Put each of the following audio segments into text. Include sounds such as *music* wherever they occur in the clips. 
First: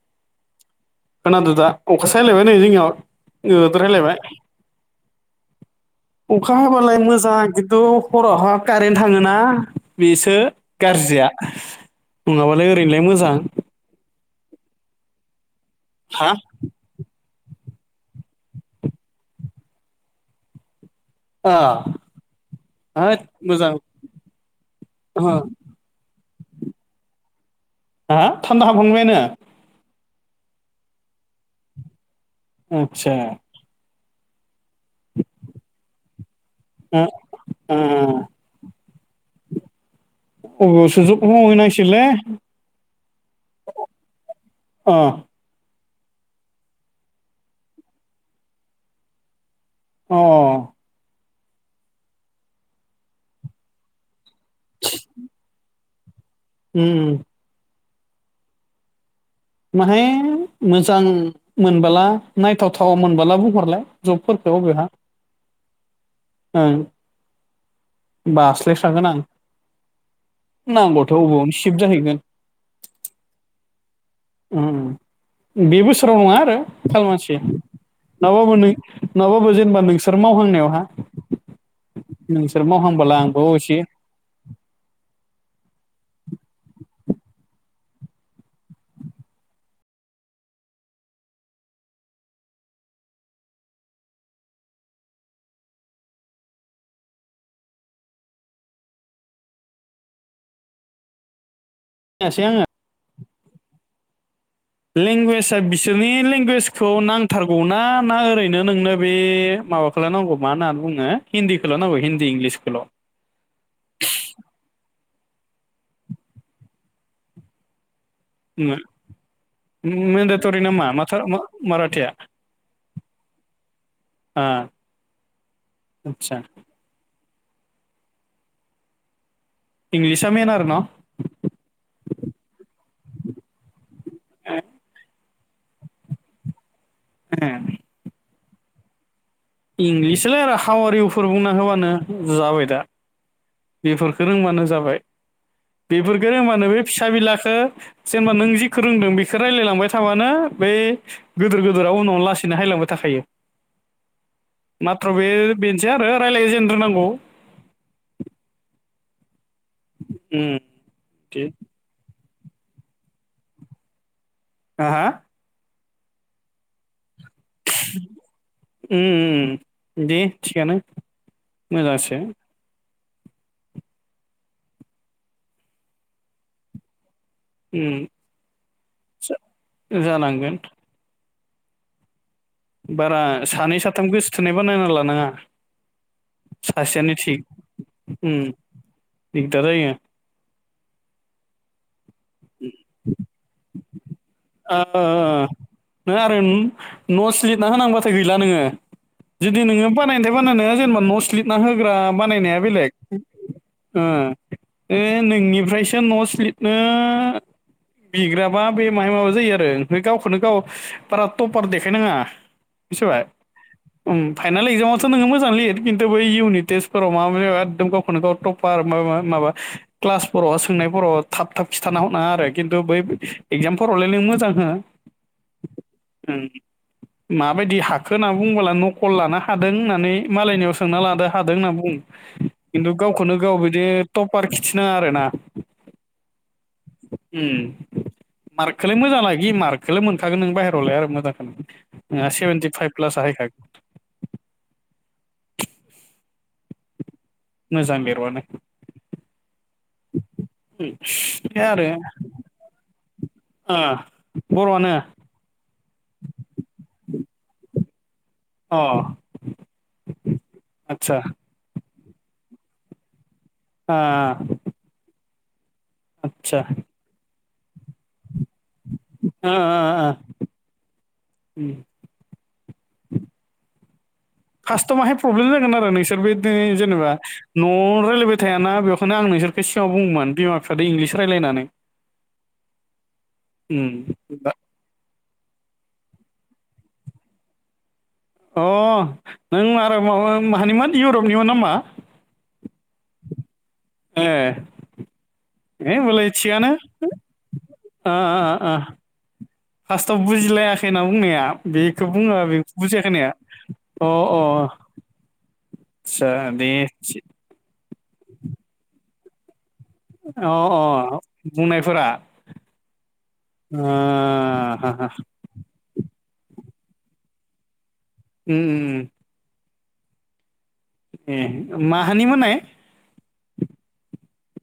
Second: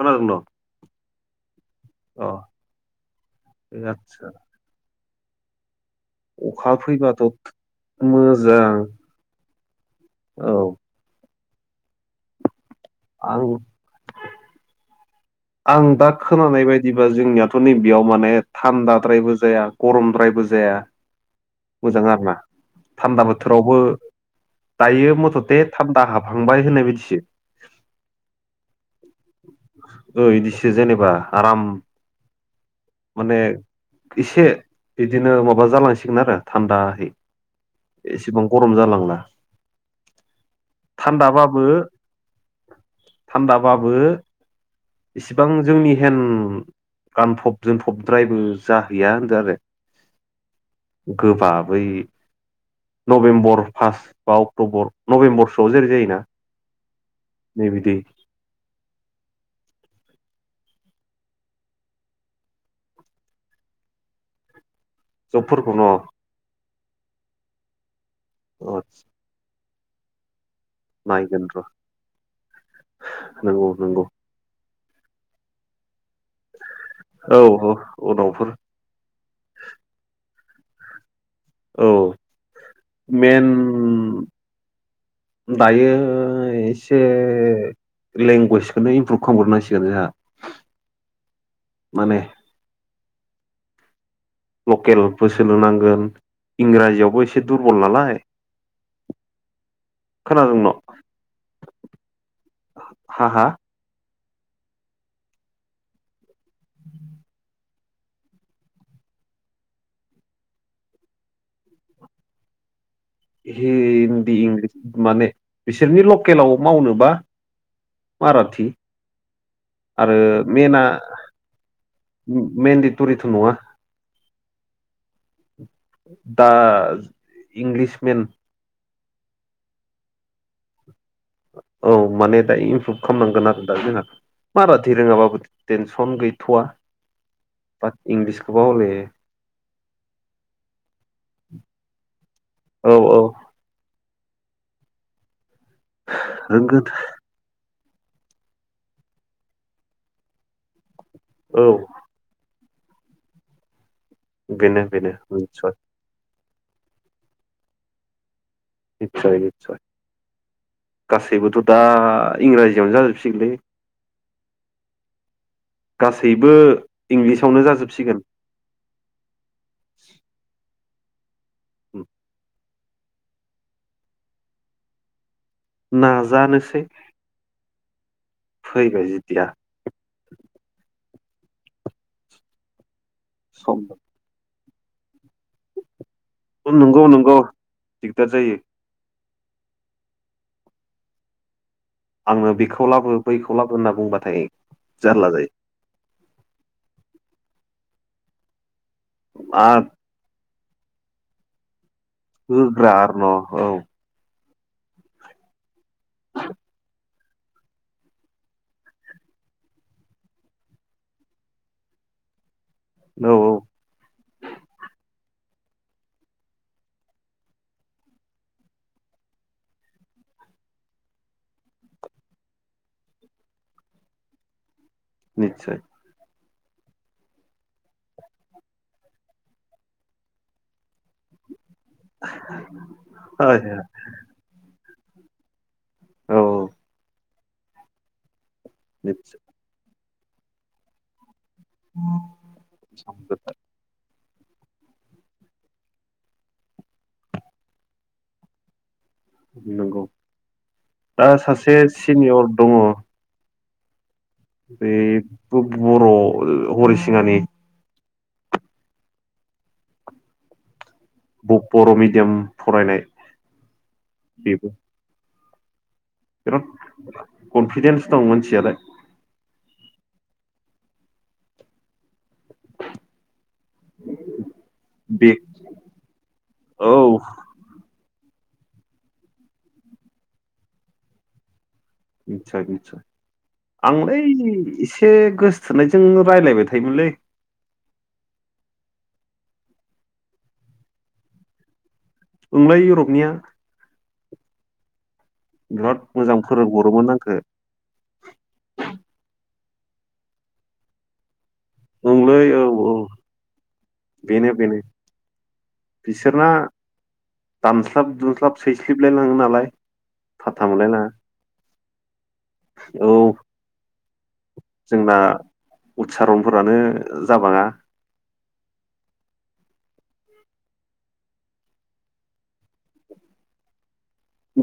खनागं न' खोनाद' दा अ अखाासोलायबाय नै जोंनियाव ए गोदोर हायलायबाय आदसा अखा हाबालाय मोजां खिन्थु हरावहा मोजां कारेन्ट थाङोना बेसो औ गाज्रिया नङाबालाय ओरैनोलाय मोजां आं आं दा हा खोनानाय बायदि जबा जोंनियाथ' नैबेयाव माने थान्दाद्रायबो जाया गरमद्रायबो जाया ओ मोजां आर ना होद थान्दा मोजां बोथोरावबो दायो ओ मथथे थाब दाहाबहांबाय होननाय बदिसो ह थान्दा ह हांबायानो बिदिसो जेनेबा आराम आदसा माने एसे बिदिनो माबा जालांसिगोन आरो ओ थान्दाहै ओ एसेबां गरम जालांला अब सुजोब थान्दाबाबो हहनांसिल थान्दाबाबो अ इसिबां जोंनि हन्द गानफब जोनफबद्रायबो जाहैया होनदों आरो अ गोबाबै नभेम्बर फार्स्ट बा अक्ट'बर नभेम्बरसोआव जेरै जायोोना उ नै बिदि माहाय मोजां मोनबोला नायथावथाव मोनबोला बुंहरलाय जबफोरखौ बेहा जबफोरखौनो' ओं होन अ बास्लायख्रागोन आं नांगौथ' नायगोन बबावयावनो र' सिफ्ट जाहैगोन नंगौ नंगौ- बे बोसोराव नङा आरो खाालमानसि औ औ उनावफोर नाबाबो नै नङाबाबो जेनेबा नोंसोर मावहांनायावहा औ नोंसोर मावहांबोला आंबो मेन असे दायो एसे लेंगुवेजखौनो इमप्रुभ खालामग्रोनांसिगोन जोंहा माने लकेलबो सोलों नांगोन इंराजियावबो एसे दुरबल नालाय खोनादों न' से आङो हा हा लेंगुवेजआ बिसोरनि लेंगुवेजखौ नांथारगौना ना ओरैनो नोंनो बे माबाखौ खौल नांगौ म होनना बुङो हिन्दीखौल' नांगौ हिन्दी इंलिसखौल' हिन्दी इंलिस माने बिसोरनि लकेलाव मावनोबा मारथि आरो मेन्डेटरि नामा मनाआ माथार माराथिया मइेनदिटरिथ' नङा आतसा दा इंलिसमेन इंलिसआ मेन आरोना औ माने दा इमप्रुभ खालामनांगोन आरो दा जोंहा माराथि रोङाबाबो टेनसन गैथ'आ बा इंलिसखौबा हले इंलिसलाय आरो हाव आ रिउफोर बुंना होबानो जाबाय दा औ बेफोरखौ रोंबानो जाबाय बेफोरखौ रोंबानो बे रोंगोन फिसा बिलाखौ जेनेबा नों जिखौ रोंदों बेखौ रायजलायलांबाय थाबानो बै गिदोर औ गोदोरा उनावनो लासै नो हायलांबाय थाखायो बेनो बेनो माथ्र' बे निसय बेनोसै आरो रायज्लाय जेननो रोंग्रोनांगौ निस्सय-निस्सय उम दे गासैबोथ' दा इंराजियावनो जाजोबसिगोनलै *unintelligible* गासैबो इंलिसावनो जाजोबसिगोन दे थिगानो मोजांसो नाजानोसै फैबाय जिथिया जानांगोन बारा सानै सम साथाम गोसथोनाय बानायना लानाङा सासेयानो नंगौ-नंगौ थिग दिगदार उम जायो दिगदार जायो आंनो बेखौ लाबो बैखौ लाबो होनना बुंबाथाय ओ ओ जारला जायो नों आरो नथ्स लिरना होनांबाथाय गैला नोङो जुदि मा नोङो बानायनायथाय बानायनो जेनेबा नथ्स लिरना होग्रा बानायनाया होग्रा बेलेग आरो नोंनिफ्रायसो नथ्स लिरनो *inaudible* बिग्राबा बे माहाय माबा जायो आरो गावखौनो गाव बारा थपार देखायनाङा न' औ औ *unintelligible* फाइनाल एक्जामावथ' नों मोजाङै लिरफिनदो खिन्थु बै इउनि टेसफोराव माबा माबि एकदम गावखौनो गाव टप माबा क्लासफोराव सोंनायफोराव थाब थाब खिन्थाना हरनाङा आरो खिन्थु बै एक्जामफोरावलाय नों मोजां हो निस्सय माबायदि हाखो होनना बुंबोला नखल लाना हादों होननानै मालायनियाव स सोंना लादो हादों होनना बुङो खिन्थु गावखौनो गाव औ बिदि टपार खिथिनाङा आरोना औ मार्कखौलाय निस्सय मोजांलाखि मार्कखौलाय' मोनखागोन नों बाहेरावलाय आरो मोजांखौ सेभेन्टि फाइभ प्लासा फैखागोन मोजां बेल'आनो नंगौ दा बे सासे आरो सिनियर दङ *unintelligible* बेबो बर' हरिसिङानि अह आटसा बर' मिडियाम फरायनाय अह बेबो बिराद कनफिदेन्स दं मानसियालाय अह-अह फार्स्टआव हाय बे प्रब्लेम जागोन आरो नोंसोर बे औ जेनेबा न'आव राय खिथायाना बेखायनो आं नोंसोरखौ सिगाङाव बुंङोमोन बिमा बिफाजों इंलिस रायज्लाय होननानै निचय-निचय उम आं लै दा ए एसे गोसथोनायजों रायज्लायबाय थायोमोनलै अह नों आरो माबा मानिमोन इउरपनिमोन नामा ओंलै इउरपनिया एह है बिराद होनबालाय मोजां थिगानो फोरोंहरोमोन आंखौ फार्स्टआव बुजिलायाखैना बुंनाया बेखौ ओंलै बुङो बे औ औ बुजिया खोनाया अह अह बेनो बेनो आटसा बिसोरना दे दानस्लाब दुमस्लाब सैसलिबलायलाङो नालाय अ फाथा मोनलायलाङा अ बुंनायफोरा औ ओ हा हा जोंना उत्सारनफोरानो जाबाङा उम उम उम ए माहानिमोन नाय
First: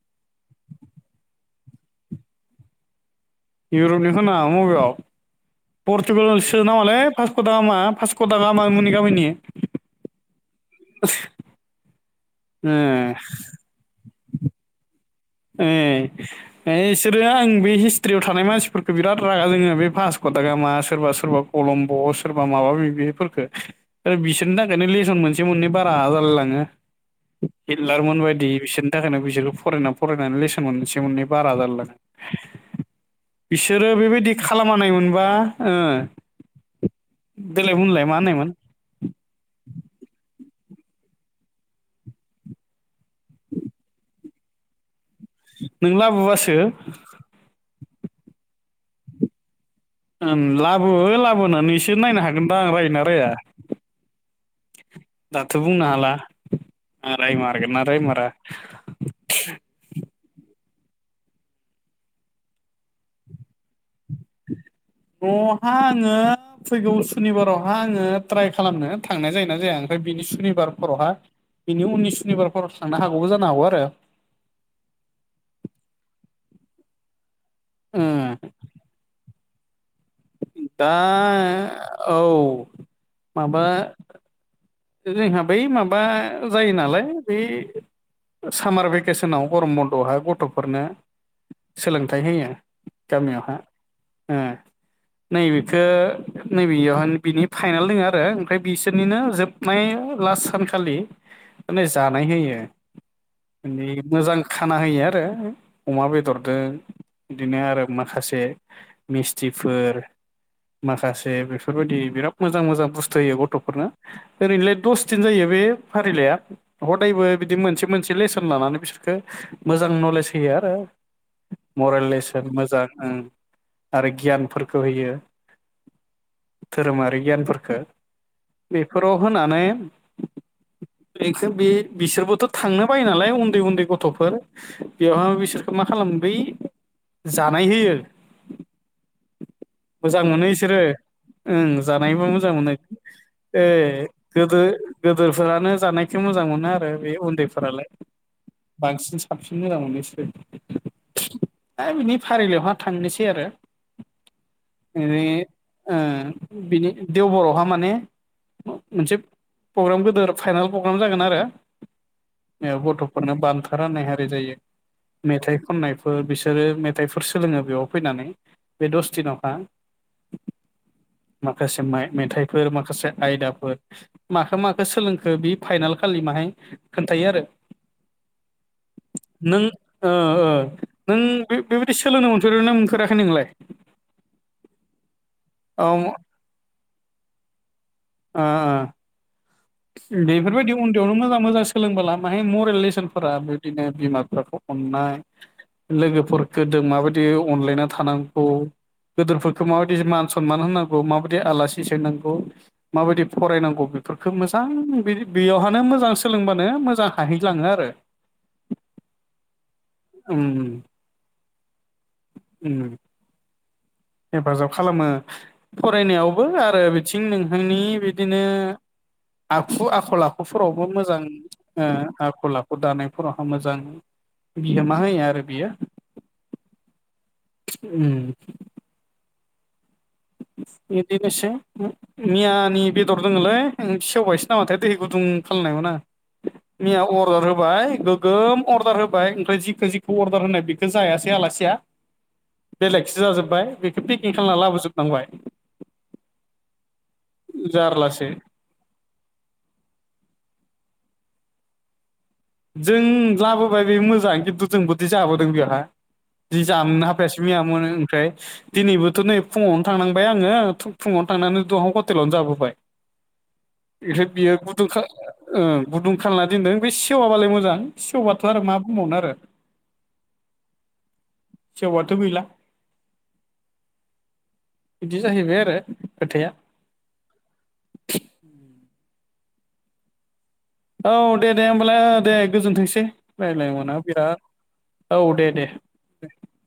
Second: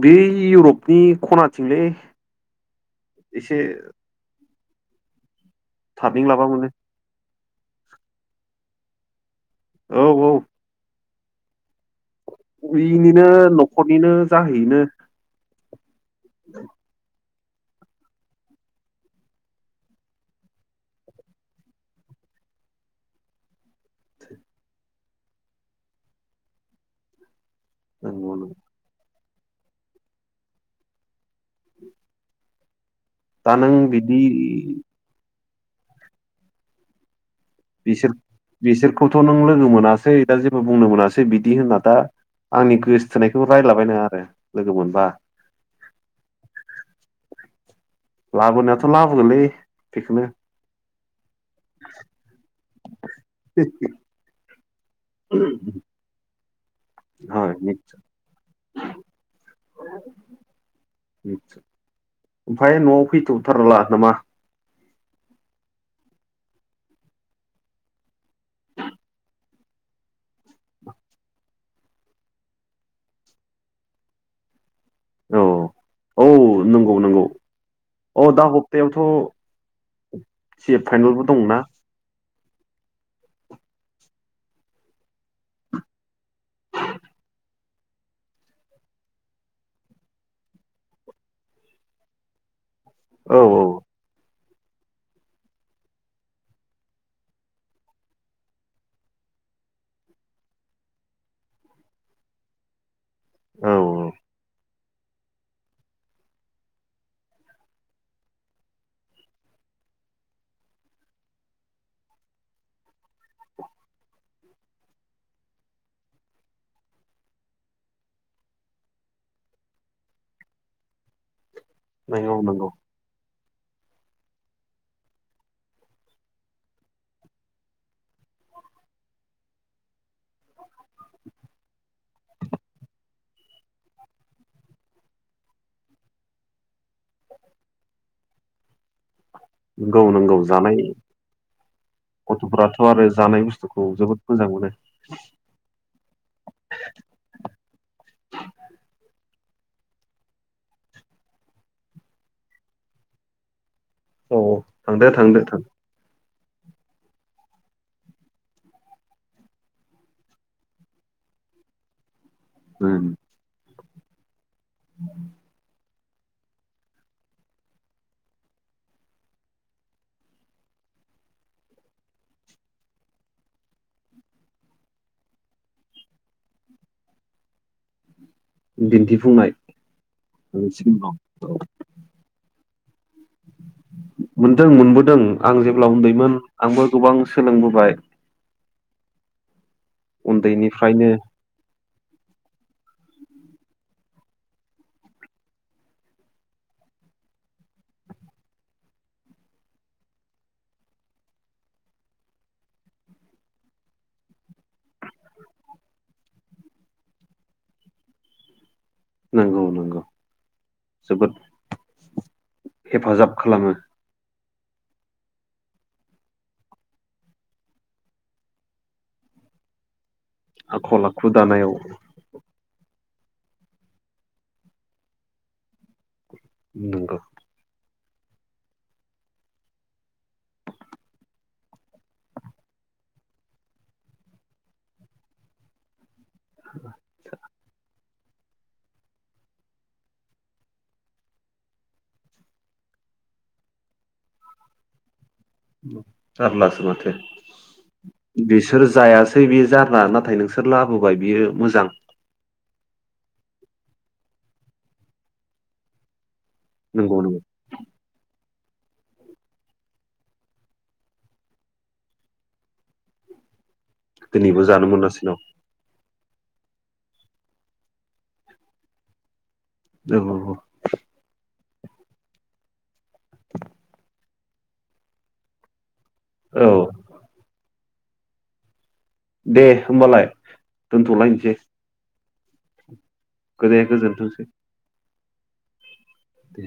बे इउरपनि खनाथिंलै एसे इउरपनि खना माबेयाव थाबलिं पर्तुगाल लाबा सो मोनो नामालै पासख'थाामा पासख' थाखा गाहामा मनि गामिनि औ औ ब *unintelligible* बेनिनो न'खरनिनो जाहैयोनो ए ए इसोरो दा आं बे हिस्ट्रियाव थानाय मानसिफोरखौ बिराद रागा जोङो बे भासकटा गामा सोरबा सोरबा कलमब' सोरबा माबा बेफोरफोरखौ आरो बिसोरनि थाखायनो लेसन मोनसे मोननै बारा जालाय लाङो औ हिटलारमोन बायदि बिसोरनि थाखायनो बिसोरखौ फरायनानै फरायनानै लेसन मोनसे मोननै बारा जालाय लाङो दा नों बिसोरो बिदि बेबायदि खालामानाय मोनबा ओ देलाय बुंलाय बिसोर मा होननायमोन बिसोरखौथ' नों लोगो मोनासै दा जेबो बुंनो मोनासै बिदि होनना दा आंनि गोसोथोनायखौ रायलाबायनाङा आरो लोगो मोनबा नों लाबोबासो लाबोनायाथ' लाबोगोनलै बेखौनो औ लाबो लाबोनानैसो नायनो हागोनदा आं रायोना राया *unintelligible* दाथ' बुंनो हाला रायमारगोन ना रायमारा *inaudible* ओमफ्राय न'आव फैथ'थारला नामा न'आवहाय आङो फैगौ सुनिबारावहा आङो ट्राइ खालामनो थांनाय जायो जाया ओमफ्राय बिनि सुनिबारफोरावहाय बिनि उननि सुनिबारफोराव थांनो हागौबो जानो हागौ आरो औ औ नंगौ नंगौ अ दा हप्तायावथ' सि दा फाइनेलबो दं ना औ माबा जोंहा बै माबा जायो नालाय बै सामार भेकेसनाव गरम बन्द'आवहाय गथ'फोरनो सोलोंथाइ होयो औ गामियावहा औ ओ नैबेखौ नैबेयावहाय बिनि फाइनाल दोङो आरो ओमफ्राय बिसोरनिनो जोब नाय लास्ट सानखालि माने जानाय होयो औ माने मोजां खाना होयो आरो अमा बेदरदों बिदिनो आरो माखासे मिस्थिफोर माखासे बेफोरबायदि बिराद मोजां मोजां बुस्थु होयो गथ'फोरनो ओरैनोलाय दस दिन जायो बे फारिलाइया हदायबो बिदि मोनसे मोनसे लेसन लानानै बिसोरखौ मोजां नलेज होयो आरो मरेल नंगौ लेसन नंगौ मोजां आरो गियानफोरखौ होयो धोरोमारि गियानफोरफोरखौ फोराव होनानै बेखौ बे बिसोरबोथ' थांनो बायो नालाय उन्दै उन्दै गथ'फोर बेवहाय बिसोरखौ मा खालामो बै जानाय होयो *inaudible* मोजां नंगौ मोनो जानाय इसोरो ओं जानायबो मोजां मोनो। जानायबो ए गोदो गोदोरफोरानो जानायखौ मोजां मोनो आरो बे उन्दैफोरालाय। बांसिन साबसिन मोजां मोनो बिसोरो। दा बिनि फारिलाइयावहा थांनोसै आरो औ औ थांदो *unintelligible* थांदो थां ओ बिनि देवब'आहा माने मोनसे प्रग्राम गोदोर फाइनाेल प्रग्राम जागोन आरो ओ गथ'फोरनो बान्था राननाय हारि जायो मेथाइ खननाय बो बिसोरो मेथाइफोर सोलोङो बेयाव फैनानै बे दस दिनावहा माखासे माइ मेथाइफोर माखासे आयदाफोर माखो माखो सोलोंखो बे फाइनाल खालि माहाय खोन्थायो आरो दिन्थिफुंनाय नों *unintelligible* औ ए सोलोंनो मोनफेरखोना मोनफेराखै नोंलाय? मोनदों मोनबोदों आं औ जेब्ला ओ उन्दैमोन आंबो गोबां सोलोंबोबाय अ अ बेफोरबायदि उन्दैनिफ्रायनो उन्दैयावनो मोजां मोजांसो सोलोंबोला माहाय मरेल लेसनफोरा बिदिनो बिमा बिफाखौ अननाय लोगोफोरखो दों माबायदि अनलायना थानांगौ। गोदोरफोरखौ माबायदि मान सनमान होनांगौ माबायदि आलासि सोंनांगौ माबायदि फरायनांगौ बेफोर बे मोजां बेयावहानो मोजां सोलोंबानो मोजां हाहैलाङो आरो। नंगौ नंगौ उम जोबोद उम हेफाजाब खालामो। हेफाजाब खालामो फरायनायावबो आरो बिथिं नोंथांनि बिदिनो आखु आखल आखुफोरावबो आखल मोजां आखु दानायाव ओ आखल आखु दानायफोरावहा मोजां बिहोमा होयो आरो बियो नंगौ उम बेदिनोसो मियानि बेदर दङोलै सेवबायसो नामाथाय दै गुदुं खालामानायमोन आं मैया अर्दार होबाय गो गोम अर्दार होबाय ओमफ्राय जिख जिख अर्दार होनाय बेखौ जायासै आलासिया बेलेगसो जाजोबबाय बेखौ पिकें खालामना लाबोजोबनांबाय। जारलासो माथो जारलासो बिस सोर जायासै बियो जारला नाथाय नोंसोर लाबोबाय बियो मोजां। जों लाबोबाय बे मोजां खिन्थु जोंबोदि जाबोदों बेयावहा जि जामनो नंगौ नंगौ हाफायासै मैया। मोनो ओमफ्राय। दिनैबोथ' नै फुङावनो थांनांबाय आङो फुङावनो थांनानै दहां हटेलावनो जाबोबाय। *inaudible* बेफ्राय बियो दिनैबो जानो गुदुंखा मोनासै न' ओं गुदुं खालामना दोनदों बे सेवाबालाय मोजां सेवबाथ' आरो मा बुंबावनो आरो। औ औ सेवबाथ गैला बिदि जाहैबाय आरो खोथाया औ दे होमबालाय औ दे दोनथ'लायनोसै दे होमबालाय दे गोजोनथोंसै रायज्लाय गोदे मोना गोजोनथोंसै बिराद औ दे दे दे